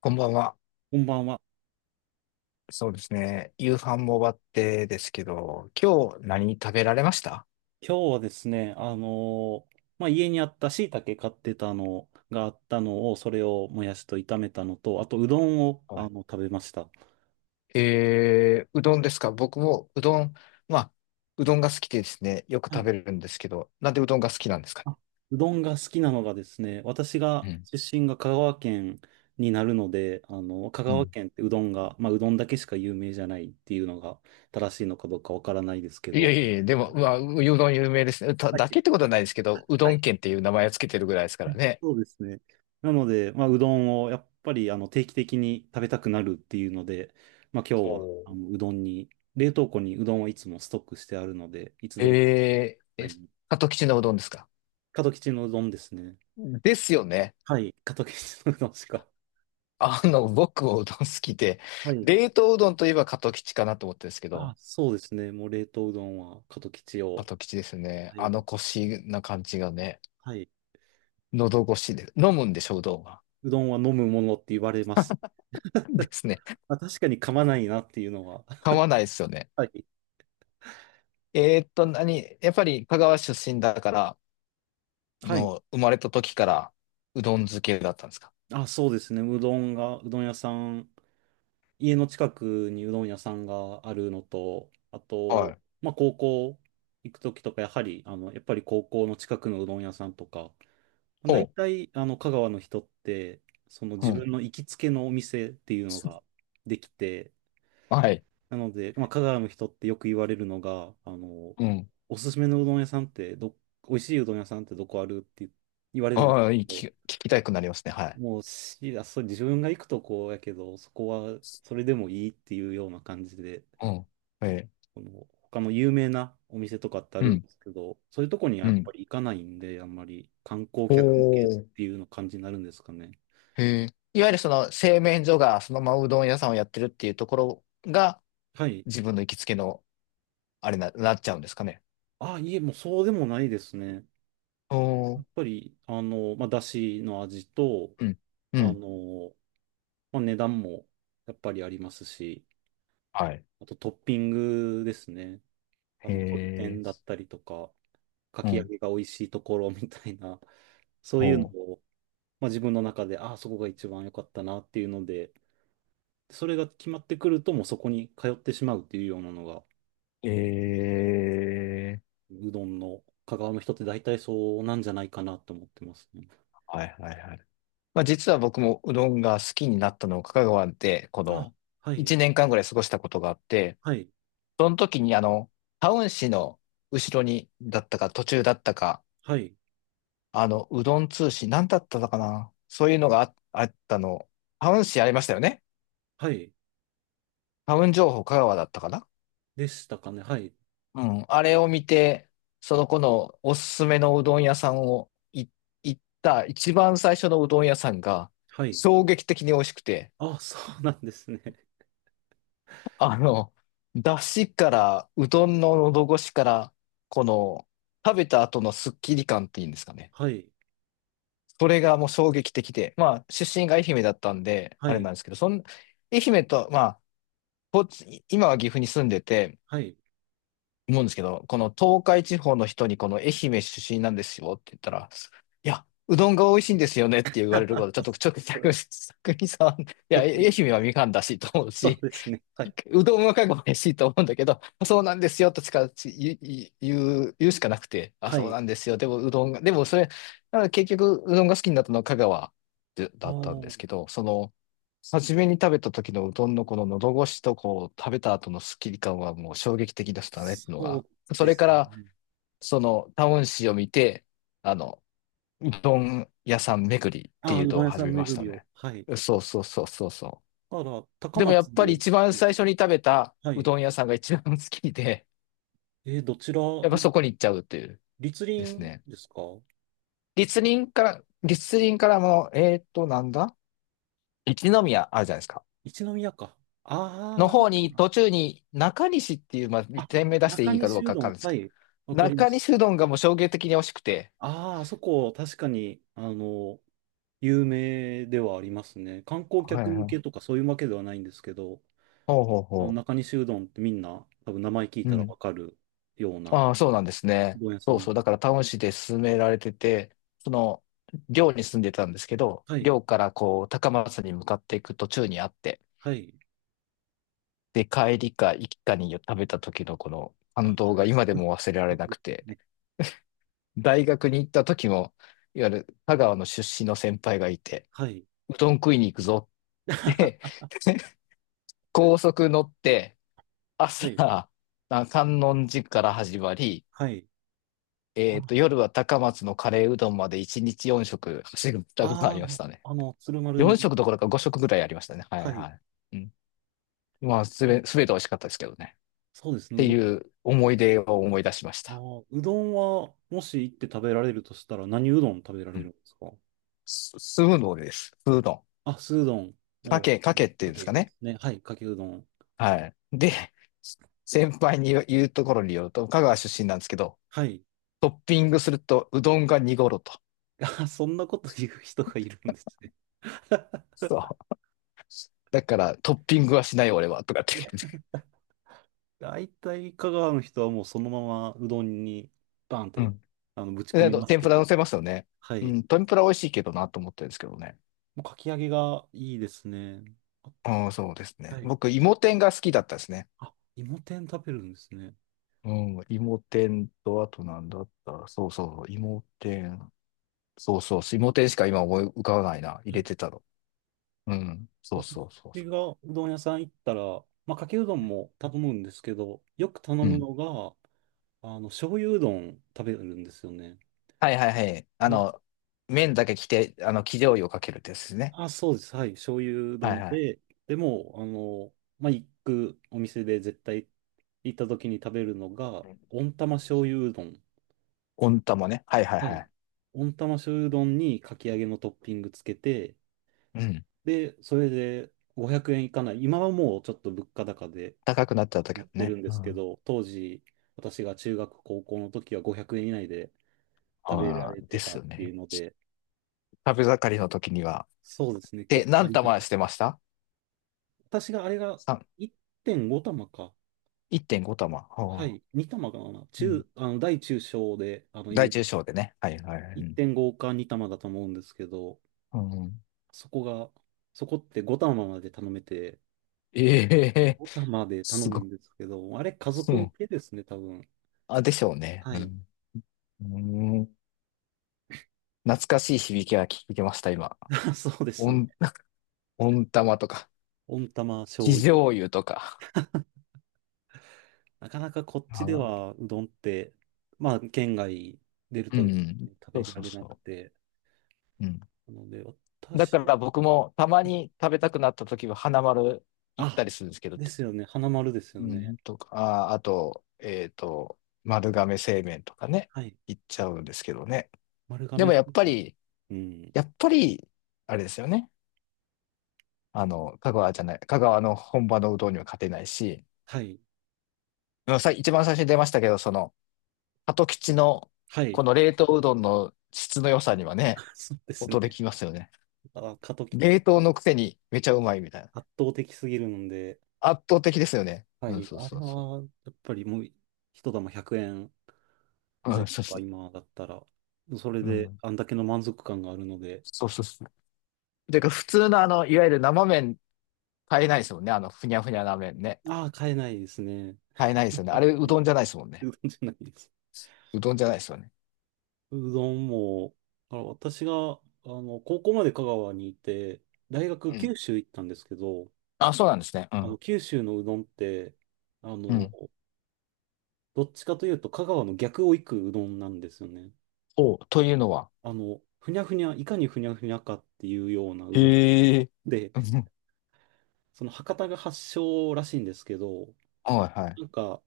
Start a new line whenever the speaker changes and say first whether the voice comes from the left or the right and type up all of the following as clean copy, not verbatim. left: こんばんは。
right: こんばんは。
left: そうですね。夕飯も終わってですけど、今日何食べられました？
right: 今日はですね、家にあった椎茸買ってたのがあったのを、それをもやしと炒めたのと、あとうどんを
left: はい。
right: 食べました。
left: うどんですか？僕もうどん、まあ、うどんが好きでですね、よく
right: は
left: 食
right: い。
left: べるんですけど、なんでうどんが好きなんですか
right: あ、うどんが好きなのがですね、私が
left: ね？
right: 出身が香川県になるので、香
left: うん。う
right: 川
left: ん。
right: 県ってうどんが、まあ、うどんだけしか有名じゃないっていうのが正しいのかどうかわからないですけ
left: いや
right: ど、
left: いやいや、でも、まあ、うどん有名ですね。た
right: はい
left: だ
right: は
left: けってこ
right: い、
left: とはないですけど、うどん県っていう名前をつけてるぐらいですからね。
right: そうですね。なので、まあ、うどんをやっぱり定期的に食べたくなるっていうので、まあ、今
left: お
right: 日は
left: ー、
right: うどんに、冷凍庫にうどんをいつもストックしてあるので、いつでも食べ
left: えー、
right: た
left: え、
right: い。
left: 鳩吉のうどんですか？
right: 門吉のうどんですね。
left: ですよね。
right: はい、門吉のうどんしか。
left: 僕もうどん好きで、
right: はい。
left: 冷凍うどんといえば加藤吉かなと思ったんですけ
right: あ、
left: ど、
right: そうですね。もう冷凍うどんは門吉
left: 加
right: を
left: 藤吉ですね。
right: 買えば。
left: 腰な感じがね、
right: はい。
left: 喉越しで、飲むんでしょ、うどんは。
right: うどんは飲むものって言われます。
left: ですね。
right: まあ、確かに噛まないなっていうのは。
left: 噛まないですよね。
right: はい。
left: 何、やっぱり香川出身だから、
right: はい。
left: 生まれた時からうどん漬けだったんですか？
right: あ、そうですね。うどんが、うどん屋さん家の近くにうどん屋さんがあるのと、あ
left: は
right: と、
left: い。
right: まあ、高校行くときとか、やはり、やっぱり高校の近くのうどん屋さんとか、まあ
left: お
right: 大
left: う、
right: 体、香川の人って、その
left: う
right: 自
left: ん。
right: 分の行きつけのお店っていうのができて、
left: はい。
right: なので、まあ、香川の人ってよく言われるのが、
left: うん。
right: おすすめのうどん屋さんって美味しいうどん屋さんってどこあるって言われるんで
left: あ
right: す
left: あ、いい
right: け
left: 聞き、
right: ど、
left: 聞きたくなりますね。はい。
right: もうし、あ、そう、自分が行くとこやけど、そこはそれでもいいっていうような感じで、
left: うん。え
right: この他の有名なお店とかってあ
left: う
right: るん
left: ん。
right: ですけど、そういうとこには
left: う
right: やっ
left: ん。
right: ぱり行かないんで、あんまり観光
left: お
right: 客向けっ
left: ー、
right: ていうの感じになるんですかね。
left: へえ。いわゆるその製麺所がそのままうどん屋さんをやってるっていうところが
right: はい。
left: 自分の行きつけのあれなっちゃうんですかね。
right: あ、いえ、もうそうでもないですね。や
left: おー。
right: っぱり、まあ、だしの味と、
left: うん。う
right: あ
left: ん。
right: の、まあ、値段もやっぱりありますし、
left: はい。
right: あとトッピングですね。
left: へ
right: 鶏
left: え。
right: 天だったりとか、か
left: う
right: き揚
left: ん。
right: げが美味しいところみたいな、そう
left: ほ
right: いうのを、まあ、自分の中で、ああ、そこが一番良かったなっていうので、それが決まってくると、もうそこに通ってしまうっていうようなのが、
left: う。ええ。
right: うどんの香川の人って大体そうなんじゃないかなと思ってますね。
left: はいはいはい。まあ実は僕もうどんが好きになったのを香川でこ
right: あ、
left: の
right: はい、
left: 1年間ぐらい過ごしたことがあって、
right: はい、
left: その時にタウン市の後ろにだったか途中だったか
right: はい、
left: うどん通信、なんだったのかな、そういうのがあったの。タウン誌ありましたよね。
right: はい、
left: タウン情報香川だったかな。
right: でしたかね。はい、
left: うん。あれを見て、その子のおすすめのうどん屋さんを行った一番最初のうどん屋さんが
right: はい。
left: 衝撃的に美味しくて、
right: あ、そうなんですね。
left: あの、だしから、うどんの喉越しから、この、食べた後のスッキリ感っていうんですかね。
right: はい、
left: それがもう衝撃的で、まあ、出身が愛媛だったんで、
right: は
left: あれ
right: い、
left: なんですけど、愛媛と、まあ、こっち、今は岐阜に住んでて、
right: はい。
left: 思うんですけど、この東海地方の人にこの愛媛出身なんですよって言ったら、いや、うどんが美味しいんですよねって言われること、ちょっと、ち ょっと、逆に、逆にさ、いや、愛媛はみかんだしと思う
right: そう
left: し、
right: ですね。はい、
left: うどんはかが美味しいと思うんだけど、そうなんですよとしか言うしかなくて、あ、
right: は
left: そう
right: い。
left: なんですよ。でもうどんが、でもそれ、だから結局うどんが好きになったのは香川で
right: あ
left: だったんで
right: あ、
left: すけど、その、初めに食べた時のうどんのこの喉越しとこう食べた後のスッキリ感はもう衝撃的でしたねっていうの
right: そう
left: が。そ
right: で
left: れか
right: す
left: ら
right: ね。
left: そのタウン誌を見て、あの、うどん屋さん巡りって
right: ああ、
left: いう
right: うど
left: の
right: ん
left: を
right: 屋さ
left: 始
right: ん
left: めまし
right: 巡
left: た
right: りを。
left: ね。
right: はい。
left: そうそうそうそうそう。
right: だから、高
left: でもやっ
right: 松で、
left: ぱり一番最初に食べた
right: は
left: う
right: い。
left: どん屋さんが一番好きで、
right: どちら の
left: やっぱそこに行っちゃうっていう、
right: 立
left: です
right: 林
left: ね。
right: ですか？
left: 立林から、立林からも、なんだ、一宮あるじゃないですか。
right: 一宮か。あ
left: の
right: あ、あれ
left: 方
right: か
left: に、
right: な。
left: 途中に中西っていう、まあ、
right: あ、
left: 店名出して
right: 中
left: いいかど
right: 西
left: う
right: う
left: かわ
right: ど
left: か
right: ん。
left: んないです
right: は
left: けど、
right: い。わかりま
left: 中
right: す。
left: 西うどんがもう衝撃的に美味しくて。
right: ああ、あそこ、確かに、有名ではありますね。観光
left: はい
right: 客向
left: は
right: けと
left: い。
right: かそういうわけではないんですけど、
left: ほうほう
right: あの
left: ほ
right: 中西うどんってみんな、多分名前聞い
left: う。う
right: たら
left: ん。
right: わかるようなう
left: ああ、そうなんですね。
right: どん屋さ
left: そう
right: ん。
left: そう。だから、タウン市で勧められてて、その、寮に住んでたんですけど、
right: はい、
left: 寮から高松に向かっていく途中にあって、
right: はい。
left: で帰りか行きかに食べた時のこの感
right: あ、
left: 動が今でも忘れられ
right: そ
left: な
right: う
left: く
right: で
left: て、
right: すね。
left: 大学に行った時も、いわゆる香川の出身の先輩がいて、
right: はい、
left: うどん食いに行くぞって 高速乗って、
right: はい、
left: 朝、観音寺から始まり、
right: はい。あ、
left: 夜は高松のカレーうどんまで1日4食走ったことあり
right: あ
left: ましたね。
right: あ、鶴丸
left: 4
right: に、
left: 食どころか5食ぐらいありましたね。はい
right: はい。
left: はい。うん、まあ、すべて美味しかったですけどね。
right: そうです
left: っ
right: ね、う
left: て
right: どん。
left: いう思い出を思い出しました。
right: うどんは、もし行って食べられるとしたら、何うどん食べら
left: う
right: れる
left: ん、
right: んですか
left: 酢うです。酢うどん。
right: あ、酢うどん
left: か
right: を、
left: け、かけっていう
right: か
left: んです
right: け
left: か
right: で
left: ね。
right: すね。はい、かけうどん。
left: はい。で、先輩に言うところによると、香川出身なんですけど、
right: はい。
left: トッピングするとうどんが濁ると。
right: あ、そんなこと言う人がいるんですね。
left: そう。だからトッピングはしないよ俺は、とかって
right: で
left: 言ってて。
right: 大体、香川の人はもうそのままうどんに、バンっ
left: う
right: て、
left: ん。
right: ぶち込
left: で、あ
right: み
left: と
right: ます
left: 天
right: け
left: ぷら
right: ど
left: 乗せま
right: ね。
left: すよね。
right: は
left: う
right: い。
left: ん、天ぷら美味しいけどなと思ってるんですけどね。
right: もうかき揚げがいいですね。あ
left: うん、そうですね。
right: はい。
left: 僕、芋天が好きだったですね。
right: あ、芋天食べるんですね。
left: うん、芋天と、あとなんだった、そうそう、芋天。そうそう、芋天しか今思い浮かばないな。入れてたの。うん。そう
right: 私
left: そうそうそ
right: がうどん屋さん行ったら、まあ、かけうどんも頼むんですけど、よく頼
left: う。う
right: む
left: ん。
right: のが、醤油うどん食べるんですよね。
left: はいはいはい。
right: で、
left: 麺だけ着て、生醤油をかけるってやつですね。
right: あ、そうです。はい。醤油うど
left: は
right: ん
left: いはい。
right: で、でも、まあ、行くお店で絶対行った時に食べるのが、
left: うん
right: 温
left: う
right: 玉
left: ん、
right: 醤油うどん。
left: 温玉ね。はいはい
right: は
left: は
right: い。
left: い。
right: 温玉醤油うどんにかき揚げのトッピングつけて、
left: うん。
right: で、それで500円いかない。今はもうちょっと物価高で、
left: 高くなっちゃったけ
right: や
left: ど
right: ってる
left: ね。
right: んで
left: う
right: すけ
left: ん。
right: ど、当時、私が中学、高校の時は500円以内で食べら
left: ああ、
right: れて
left: で
right: た
left: す
right: っ
left: よ
right: てい
left: ね。
right: うので、
left: 食べ盛りの時には。
right: そうですね、
left: で、
right: 結構あ
left: 何
right: りがた
left: 玉してました？
right: 私があれが
left: 三
right: 1.5玉か。
left: 1.5玉。
right: は
left: はあ、
right: い、2玉かな。
left: うん。
right: 大中小で、
left: 大中小でね。はいはい。はい、うん。
right: 1.5か2玉だと思うんですけど、
left: うん、
right: そこが、そこって5玉まで頼めて、
left: ええ。
right: 5玉 で頼
left: す
right: む
left: ごい。
right: んですけど、あれ家
left: う
right: 族向
left: ん。
right: けですね、多分。
left: あ、でしょうね。
right: は
left: う
right: い。
left: ん。うん、懐かしい響きが聞けました、今。
right: そうですね。
left: 温温玉とか、
right: 温玉
left: 生
right: 醤油
left: 醤油とか。
right: なかなかこっちで
left: あ、
right: はうどんって、まあ、県外出る
left: う
right: とね
left: ん。
right: 食
left: そ
right: べ
left: う
right: ら
left: そう
right: れなく
left: そ
right: て、
left: う。うん。
right: なので、
left: だ
right: 私
left: か
right: は、
left: ら僕もたまに食べたくなった時は花丸行った
right: あ、
left: りするんですけど、
right: ですよね、花丸ですよ
left: う
right: ね。
left: ん、とか、あ、あと、丸亀製麺とかね、
right: はい。
left: 行っちゃうんですけどね。
right: 丸
left: で
right: 亀
left: も
right: 製
left: やっぱ
right: 麺。
left: り、
right: うん。
left: やっぱり、あれですよね。香川じゃない、香川の本場のうどんには勝てないし、
right: はい。
left: うんさ、一番最初に出ましたけど、その、鳩吉の
right: はい。
left: この冷凍うどんの質の良さにはね、
right: そうです
left: 音
right: ね。
left: で聞きますよね。
right: あ、過渡期
left: 冷凍
right: が
left: のくせにめちゃうまいみたいな。
right: 圧倒的すぎるので、
left: 圧倒的ですよね。
right: は
left: うん、
right: い。
left: そう
right: あれ
left: そうそ
right: は、やっぱりもう、一玉100円
left: う。う
right: 前
left: ん、そう
right: 後
left: そ
right: か、
left: う。
right: 今だったら。それ
left: う
right: で、
left: ん。
right: あんだけの満足感があるので、
left: そうそうそう。てか、普通のいわゆる生麺買えないですもんね。ふにゃふにゃな麺ね。
right: ああ、買えないですね。
left: 買えないですよね。あ
right: あ
left: れ、う
right: はい。
left: どんじゃないですもん ね。
right: うどんじゃないです。
left: うどんじゃないですよね。
right: うどんも、私が、高校まで香川にいて、大学
left: う
right: 九
left: ん。
right: 州行ったんですけど、
left: あ、そうなんですね。うん。
right: 九州のうどんって、あ
left: う
right: の、
left: ん。
right: どっちかというと香川の逆を行くうどんなんですよね。
left: お、というのは。
right: ふにゃふにゃ、いかにふにゃふにゃかっていうようなうどん。
left: へえ。
right: で、
left: うん。
right: その博多が発祥らしいんですけど、
left: はいはい。
right: なんか、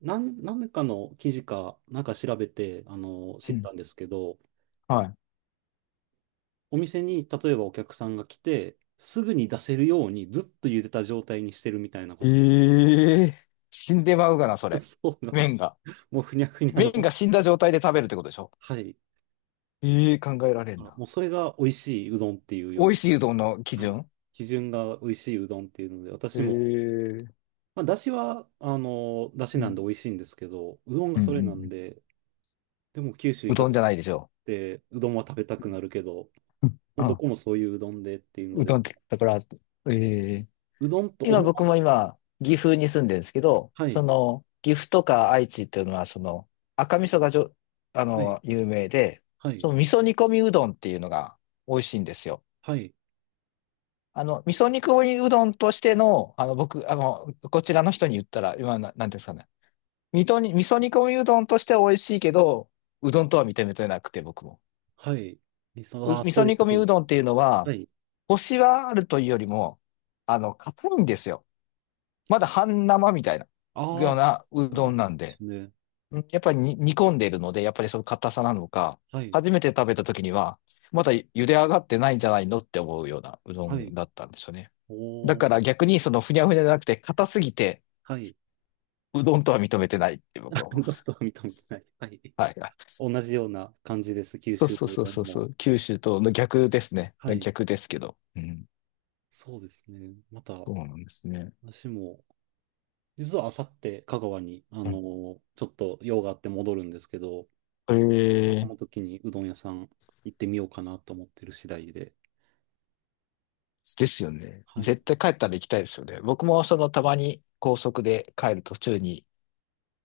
right: 何かの記事か、なんか調べて、
left: う
right: 知っ
left: ん。
right: たんですけど、
left: は
right: お店に、例えばお客さんが来て、すぐに出せるようにずっと茹でた状態にしてるみたいなこ
left: い。
right: と。
left: ええ。死んでまうがな、そ れ。
right: そうなんです。
left: 麺が。
right: もうふにゃふにゃ
left: 麺
right: の、
left: が死んだ状態で食べるってことでしょ？
right: はい。
left: ええ、考えられん
right: あ
left: な。
right: もうそれが美味しいうどんっていう
left: 美
right: よう
left: 味しいうどんの基
right: な、はい。
left: 準、
right: 基準が美味しいうどんっていうので、
left: え
right: 私も、
left: ー、
right: まあ、だしは、だし
left: う
right: なん
left: ん。
right: で美味しいんですけど、うどん
left: う
right: が
left: んう
right: そ
left: ん
right: れ
left: う
right: なん
left: ん。
right: で、でも九州い
left: う
right: た
left: どん
right: と
left: じ
right: っ
left: ゃないでしょ
right: て、うどんは食べた
left: う？
right: くなるけど、
left: うん、
right: もう
left: う。
right: ど
left: う
right: こもそういううどんでっていうの
left: う
right: で、
left: どんって言ったから、えー
right: うどんと思
left: 今
right: わ
left: 僕も
right: ず、
left: 今、岐阜に住んでるんですけど、
right: は
left: そ
right: い、
left: の、岐阜とか愛知っていうのは、その、赤味噌が
right: はい、
left: 有名で、
right: は
left: そ
right: い、
left: の味噌煮込みうどんっていうのが美味しいんですよ。
right: はい。
left: 味噌煮込みうどんとしての、僕、こちらの人に言ったら、今なんていうんですかね。味噌煮込みうどんとしては美味しいけど、うどんとは認めてなくて、僕も。
right: はい。理想、あ
left: 味
right: あ、そ
left: 噌
right: ういう
left: 煮
right: こ
left: 込み
right: とで
left: う
right: す。
left: どんっていうのは、
right: はい。
left: コシはあるというよりも、硬いんですよ。まだ半生みたいな、
right: あ
left: よ
right: あ、
left: う
right: そ
left: なう
right: う
left: ど
right: な
left: ん
right: ん
left: なん
right: で
left: で。
right: すね。
left: うん、やっぱりに煮込んでいるので、やっぱりその硬さなのか、
right: はい。
left: 初めて食べた時には、まだ茹で上がってないんじゃないのって思うようなうど
right: はい。
left: んだったんですよね。だ
right: おー。
left: から逆にそのふにゃふにゃじゃなくて、硬すぎて、
right: はい。
left: うどんとは認めてないって 僕
right: あ
left: は思
right: どん
left: いま
right: どん
left: す。
right: 認めてない。はい。
left: はい。
right: 同じような感じです。九
left: そう
right: 州
left: そう
right: のう
left: そう
right: どん
left: そうそ
right: も。
left: う、九州との逆ですね。
right: はい。
left: 逆ですけど。うん。
right: そうですね。また、
left: そうなんですね。
right: 私も、実はあさって香川に、
left: う
right: ちょっと用があって戻るんですけど、
left: ん、
right: その時にうどん屋さん行ってみようかなと思ってる次第で。
left: ですよね。
right: はい。
left: 絶対帰ったら行きたいですよね。僕もそのたまに高速で帰る途中に、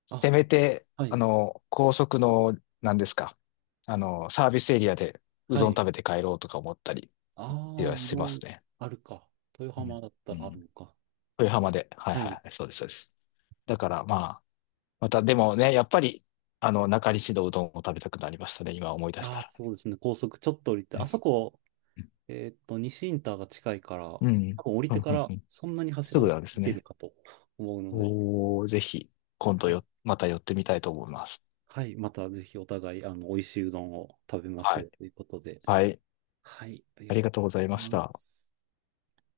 left: せ
right: あ、
left: めて、
right: はい。
left: 高速の、何ですか、サービスエリアでう
right: は
left: どん
right: い。
left: 食べて帰ろうとか思ったり
right: ああ、
left: は
right: う
left: し
right: ど
left: ます
right: ん
left: ね。
right: あるか。豊
left: う
right: 浜
left: ん。
right: だっ
left: う
right: たらある
left: ん。
right: のか。
left: 豊浜で。はい
right: はい。
left: はい。そうです、そうです。だからまあ、またでもね、やっぱり、中西のうどんを食べたくなりましたね。今思い出し
right: あ
left: た
right: あ、
left: ら。
right: そうですね。高速ちょっと降りて、
left: う
right: あ
left: ん。
right: そこ、西インターが近いから、多
left: うんうん
right: 分降りてか
left: うん
right: ら
left: うん、
right: そんなに走
left: す
right: ら
left: ぐ
right: ず
left: なんです
right: 行ける
left: ね。
right: かと思うので、
left: おー、ぜひ、今度
right: はい。
left: よ、また寄ってみたいと思います。
right: はい。またぜひお互い、美味しいうどんを食べまし
left: は
right: ょ
left: い。
right: うということで。
left: はい。
right: はい。あり
left: あ
right: が
left: り
right: とう
left: がとうございま
right: ござ
left: し
right: いま
left: た。
right: す。